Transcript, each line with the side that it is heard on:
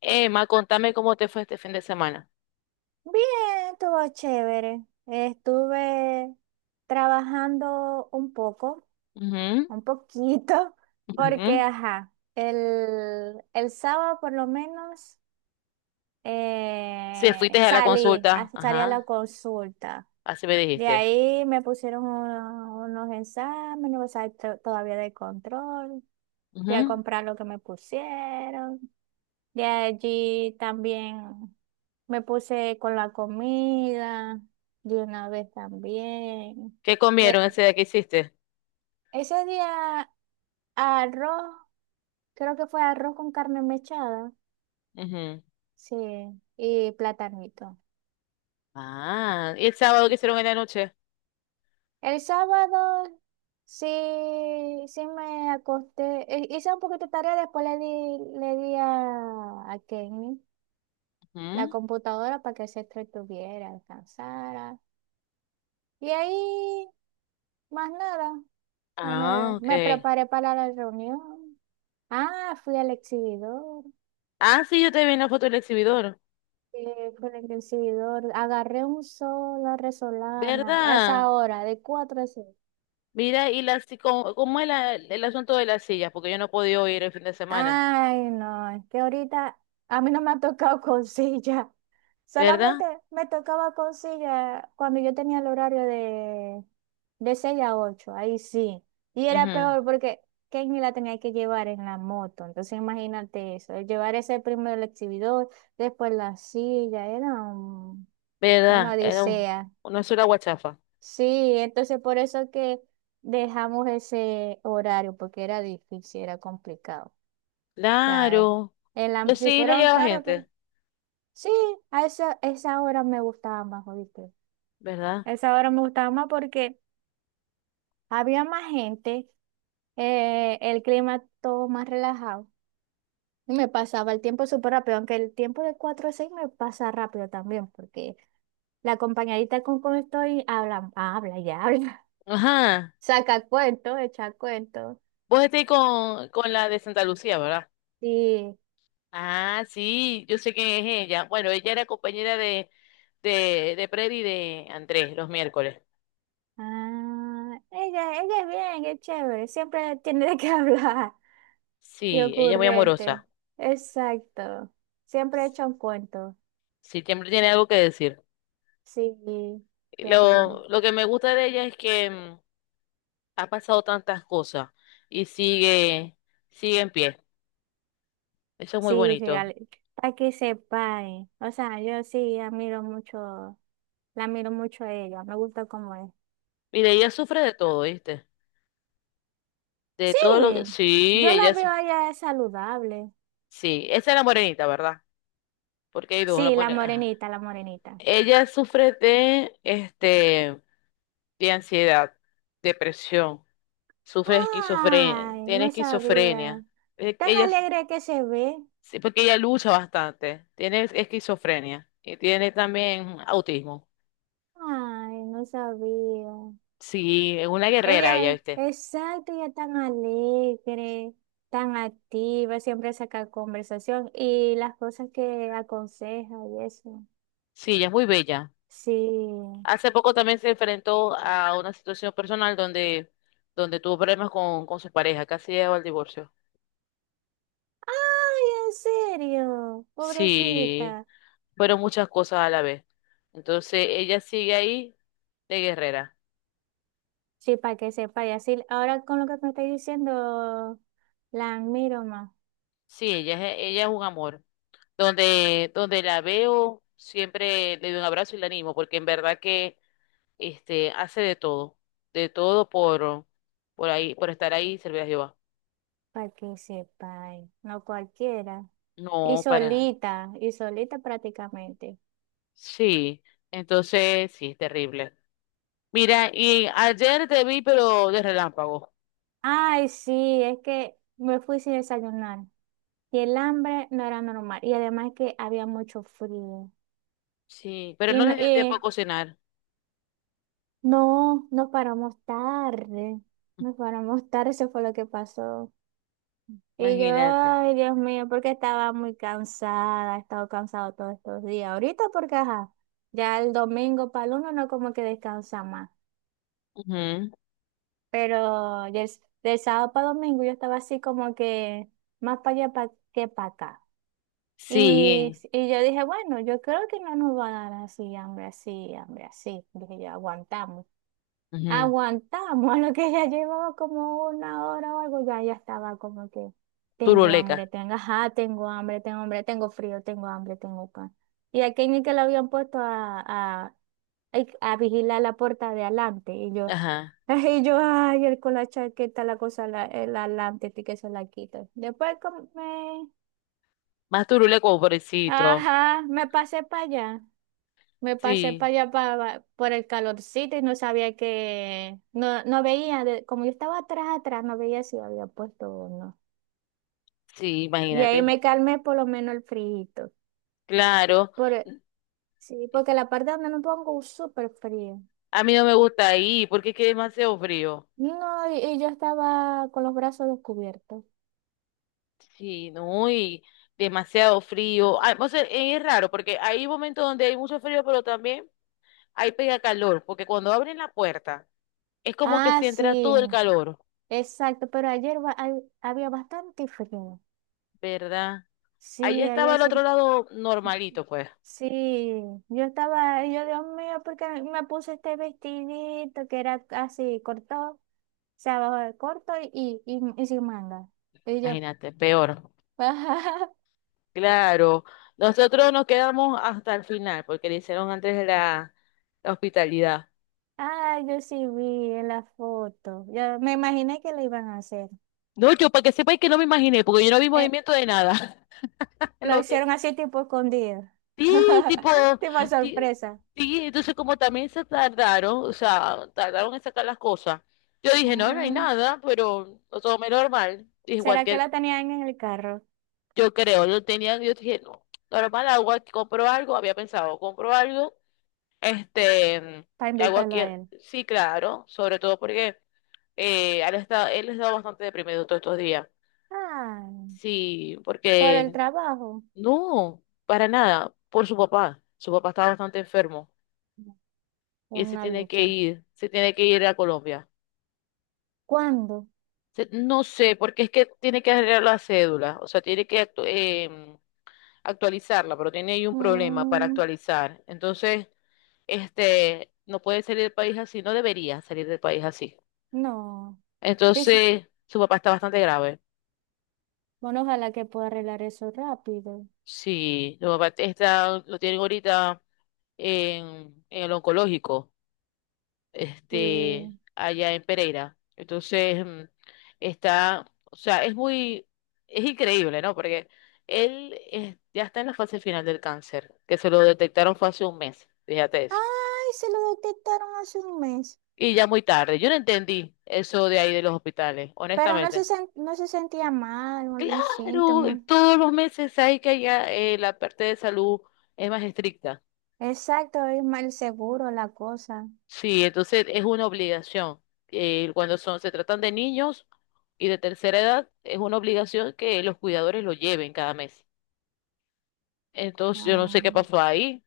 left: Emma, contame cómo te fue este fin de semana.
right: Bien, todo chévere. Estuve trabajando un poco,
left: Ujú,
right: un poquito, porque,
left: ujú.
right: ajá, el sábado por lo menos
left: Si fuiste a la consulta,
right: salí a la
left: ajá,
right: consulta.
left: así me
right: De
left: dijiste.
right: ahí me pusieron unos exámenes, o sea, todavía de control. Fui a
left: Ujú.
right: comprar lo que me pusieron. De allí también me puse con la comida, de una vez también.
left: ¿Qué
right: Le-
left: comieron ese día que hiciste?
right: Ese día arroz, creo que fue arroz con carne mechada,
left: Ujú.
right: sí, y platanito.
left: Ah, ¿y el sábado que hicieron en la noche?
right: El sábado sí, sí me acosté, hice un poquito de tarea, después le di a Kenny la
left: Ujú.
right: computadora para que se entretuviera, descansara. Y ahí más nada. O sea,
left: Ah, ok.
right: me preparé para la reunión. Ah, fui al exhibidor.
left: Ah, sí, yo te vi en la foto del exhibidor,
right: Fui al exhibidor. Agarré un sol a Resolana a
left: ¿verdad?
right: esa hora, de 4 a 6.
left: Mira, y la, si- cómo, cómo es el asunto de las sillas, porque yo no he podido ir el fin de semana,
right: Ay, no, es que ahorita a mí no me ha tocado con silla. Solamente
left: ¿verdad?
right: me tocaba consigue cuando yo tenía el horario de 6 a 8 ahí sí. Y era
left: Ujú.
right: peor porque Kenny la tenía que llevar en la moto. Entonces imagínate eso, llevar ese primero el exhibidor, después la silla, una
left: ¿Verdad? Era un-
right: odisea.
left: una sola guachafa.
right: Sí, entonces por eso que dejamos ese horario, porque era difícil, era complicado. O sea,
left: Claro, pero
right: si
left: sí le
right: fuera un
left: llegaba
right: carro, pero
left: gente.
right: sí, a esa hora me gustaba más, ¿oíste?
left: ¿Verdad?
right: Esa hora me gustaba más porque había más gente, el clima todo más relajado. Y me pasaba el tiempo súper rápido, aunque el tiempo de 4 a 6 me pasa rápido también, porque la compañerita con estoy habla, habla y habla,
left: Ajá.
right: saca cuentos, echa cuentos.
left: Vos estés con la de Santa Lucía, ¿verdad?
right: Sí,
left: Ah, sí, yo sé quién es ella. Bueno, ella era compañera de Freddy y de Andrés los miércoles.
right: ah, ella es bien, es chévere, siempre tiene de qué hablar y
left: Sí, ella es muy
right: ocurrente.
left: amorosa.
right: Exacto, siempre echa un cuento.
left: Sí, siempre tiene algo que decir.
right: Sí, siempre tiene.
left: Lo que me gusta de ella es que ha pasado tantas cosas y sigue, sigue en pie. Eso es muy
right: Sí, sí,
left: bonito.
right: Para que se pare. O sea, yo sí admiro mucho, la admiro mucho a ella, me gusta cómo es.
left: Mire, ella sufre de todo, ¿viste? De
right: Sí,
left: todo lo que... Sí,
right: yo la
left: ella... su-
right: veo a ella saludable.
left: Sí, esa es la morenita, ¿verdad? Porque hay dos, la
right: Sí, la
left: morenita.
right: morenita, la morenita.
left: Ella sufre de, este, de ansiedad, depresión, sufre de esquizofrenia,
right: Ay,
left: tiene
right: no sabía.
left: esquizofrenia.
right: Tan
left: Ella, s-
right: alegre que se ve.
left: sí, porque ella lucha bastante, tiene esquizofrenia y tiene también autismo.
right: Ay, no sabía.
left: Sí, es una guerrera
right: Ella,
left: ella, ¿viste?
right: exacto, ella es tan alegre, tan activa, siempre saca conversación y las cosas que aconseja y eso.
left: Sí, ella es muy bella.
right: Sí.
left: Hace poco también se enfrentó a una situación personal donde, donde tuvo problemas con su pareja, casi llegó al divorcio.
right: Ay, en serio,
left: Sí,
right: pobrecita.
left: fueron muchas cosas a la vez. Entonces ella sigue ahí de guerrera.
right: Sí, para que sepa, y así, ahora con lo que me estáis diciendo, la admiro más,
left: Sí, ella es un amor. Donde, donde la veo, siempre le doy un abrazo y la animo, porque en verdad que este, hace de todo por ahí, por estar ahí y servir a Jehová.
right: para que sepa, no cualquiera.
left: No, para nada.
right: Y solita prácticamente.
left: Sí, entonces sí, es terrible. Mira, y ayer te vi, pero de relámpago.
right: Ay, sí, es que me fui sin desayunar. Y el hambre no era normal. Y además que había mucho frío.
left: Sí, pero
right: Y,
left: no
right: no-
left: les dio tiempo a
right: y
left: cocinar.
right: no, nos paramos tarde. Nos paramos tarde, eso fue lo que pasó. Y yo,
left: Imagínate.
right: ay, Dios mío, porque estaba muy cansada, he estado cansado todos estos días. Ahorita porque, ajá, ya el domingo para el uno no como que descansa más.
left: Ujú.
right: Pero del sábado para domingo yo estaba así como que más para allá que para acá. Y,
left: Sí,
right: y yo dije, bueno, yo creo que no nos va a dar así, hambre, así, hambre, así. Dije yo, aguantamos.
left: ujú.
right: Aguantamos, a lo que ya llevaba como una hora o algo, ya, ya estaba como que tengo hambre,
left: Turuleca.
right: tengo, ajá, tengo hambre, tengo hambre, tengo frío, tengo hambre, tengo pan. Y a Kenny que lo habían puesto ay, a vigilar la puerta de adelante. Y yo,
left: Ajá.
right: y yo, ay, él con la chaqueta, la cosa, la, el adelante, que se la quita. Después
left: Más turuleco, pobrecito.
right: ajá, me pasé para allá. Me pasé
left: Sí,
right: para allá para, por el calorcito y no sabía que, no, no veía, como yo estaba atrás, atrás, no veía si había puesto o no.
left: sí,
right: Y
left: imagínate.
right: ahí
left: No.
right: me calmé por lo menos el frío.
left: Claro,
right: Por, sí, porque la parte donde no pongo es súper frío.
left: a mí no me gusta ahí porque es que es demasiado frío.
right: No, y yo estaba con los brazos descubiertos.
left: Sí, no, y demasiado frío. Ah, o sea, es raro porque hay momentos donde hay mucho frío, pero también hay pega calor, porque cuando abren la puerta es como que
right: Ah,
left: se entra
right: sí,
left: todo el calor,
right: exacto, pero había bastante frío.
left: ¿verdad? Allá
right: Sí,
left: estaba
right: ayer
left: el otro lado normalito, pues,
right: sí, yo estaba, ahí, yo Dios mío, porque me puse este vestidito que era así corto, o sea, abajo corto y sin manga. Y yo,
left: imagínate, peor. Claro, nosotros nos quedamos hasta el final porque le hicieron antes la hospitalidad.
right: ah, yo sí vi en la foto. Yo me imaginé que lo iban a hacer.
left: No, yo para que sepáis que no me imaginé, porque yo no vi
right: Eh,
left: movimiento de nada.
right: lo
left: No, te-
right: hicieron así tipo escondido,
left: sí, tipo,
right: tipo
left: ti-
right: sorpresa.
left: sí, entonces como también se tardaron, o sea, tardaron en sacar las cosas. Yo dije, no, no hay
right: Ah,
left: nada, pero lo tomé normal. Dije,
right: ¿será que
left: cualquier,
right: la tenían en el carro
left: yo creo, yo tenía, yo dije, no, normal, hago aquí, compro algo, había pensado, compro algo, este,
right: para
left: hago
right: invitarlo
left: aquí,
right: a él?
left: sí, claro, sobre todo porque él está bastante deprimido todos estos días.
right: Ah,
left: Sí,
right: por el
left: porque
right: trabajo,
left: no, para nada, por su papá. Su papá está bastante enfermo y él se
right: una
left: tiene que
right: lucha.
left: ir, se tiene que ir a Colombia.
right: ¿Cuándo?
left: Se- no sé, porque es que tiene que arreglar la cédula, o sea, tiene que actualizarla, pero tiene ahí un problema para
right: Mm,
left: actualizar. Entonces, este, no puede salir del país así, no debería salir del país así.
right: no. Sí, sí.
left: Entonces, su papá está bastante grave.
right: Bueno, ojalá que pueda arreglar eso rápido.
left: Sí, su papá está, lo tienen ahorita en el oncológico, este,
right: Sí.
left: allá en Pereira. Entonces, está, o sea, es muy, es increíble, ¿no? Porque él ya está en la fase final del cáncer, que se lo detectaron fue hace un mes, fíjate eso.
right: Ay, se lo detectaron hace 1 mes.
left: Y ya muy tarde, yo no entendí eso de ahí de los hospitales,
right: Pero
left: honestamente.
right: no se sentía mal o algún
left: Claro,
right: síntoma.
left: todos los meses hay que allá la parte de salud es más estricta.
right: Exacto, es mal seguro la cosa.
left: Sí, entonces es una obligación. Cuando son, se tratan de niños y de tercera edad, es una obligación que los cuidadores lo lleven cada mes. Entonces yo no sé qué
right: Ah,
left: pasó ahí,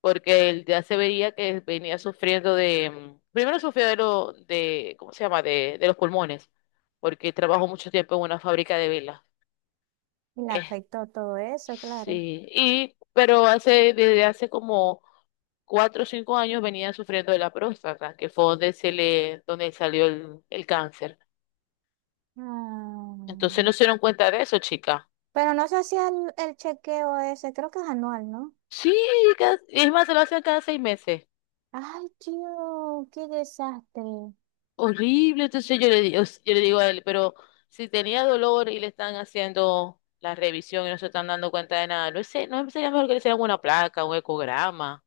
left: porque él ya se veía que venía sufriendo de, primero sufrió de lo, de, ¿cómo se llama? De los pulmones, porque trabajó mucho tiempo en una fábrica de velas.
right: y le afectó todo eso, claro.
left: Sí, y, pero hace, desde hace como 4 o 5 años venía sufriendo de la próstata, que fue donde se le, donde salió el cáncer. Entonces no
right: Ah,
left: se dieron cuenta de eso, chica.
right: pero no se hacía el chequeo ese, creo que es anual, ¿no?
left: Sí, cada- es más, se lo hacen cada 6 meses.
right: Ay, tío, qué desastre.
left: Horrible. Entonces yo le, di- yo le digo a él, pero si tenía dolor y le están haciendo la revisión y no se están dando cuenta de nada, no sé, no sería mejor que le hicieran una placa, un ecograma.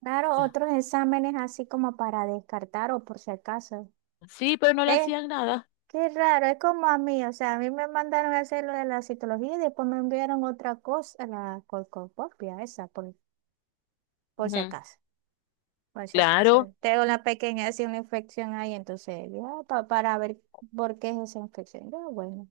right: Claro,
left: Ya.
right: otros exámenes así como para descartar o por si acaso.
left: Sí, pero no le
right: Eh,
left: hacían nada.
right: qué raro, es como a mí, o sea, a mí me mandaron a hacer lo de la citología y después me enviaron otra cosa, la colcopopia, esa, por si
left: Ujú.
right: acaso, por si acaso.
left: Claro.
right: Tengo una pequeña, así una infección ahí, entonces, ya, para ver por qué es esa infección. Yo, bueno,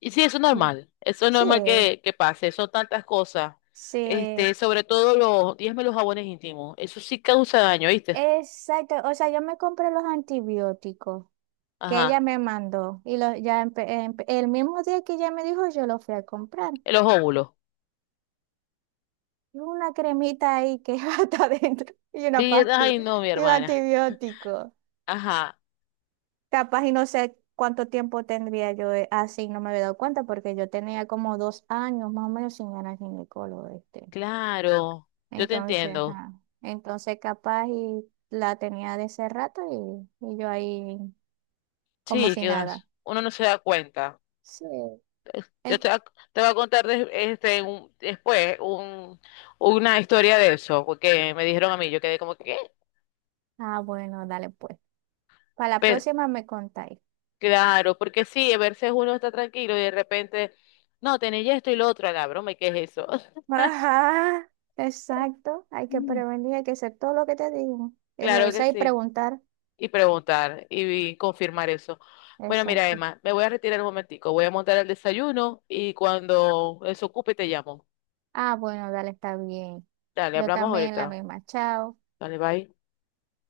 left: Y sí,
right: no.
left: eso es
right: Sí,
left: normal que pase, son tantas cosas,
right: sí,
left: este, sobre todo los, dígame los jabones íntimos, eso sí causa daño, ¿viste?
right: exacto, o sea, yo me compré los antibióticos que ella
left: Ajá,
right: me mandó. Y lo, ya el mismo día que ella me dijo, yo lo fui a comprar.
left: en los óvulos.
right: Y una cremita ahí que está adentro y una
left: Vi- Ay,
right: pastilla
left: no, mi
right: y un
left: hermana.
right: antibiótico.
left: Ajá,
right: Capaz y no sé cuánto tiempo tendría yo así, no me había dado cuenta porque yo tenía como 2 años más o menos sin ganar ginecólogo este.
left: claro, yo te
right: Entonces,
left: entiendo.
right: ajá. Entonces capaz y la tenía de ese rato y yo ahí como
left: Sí,
right: si
left: que uno,
right: nada.
left: uno no se da cuenta.
right: Sí.
left: Yo te,
right: En-
left: va- te voy a contar des- este, un- después un, una historia de eso, porque me dijeron a mí, yo quedé como que,
right: ah, bueno, dale pues. Para la
left: ¿qué?
right: próxima me contáis.
left: Claro, porque sí, a veces uno está tranquilo y de repente, no, tenéis esto y lo otro, a la broma, ¿y qué es eso?
right: Ajá, exacto. Hay que
left: Mm.
right: prevenir, hay que hacer todo lo que te digo. Y
left: Claro que
right: revisar y
left: sí.
right: preguntar.
left: Y preguntar y confirmar eso. Bueno, mira,
right: Exacto.
left: Emma, me voy a retirar un momentico, voy a montar el desayuno y cuando eso ocupe te llamo.
right: Ah, bueno, dale, está bien.
left: Dale,
right: Yo
left: hablamos
right: también la
left: ahorita.
right: misma. Chao.
left: Dale, bye.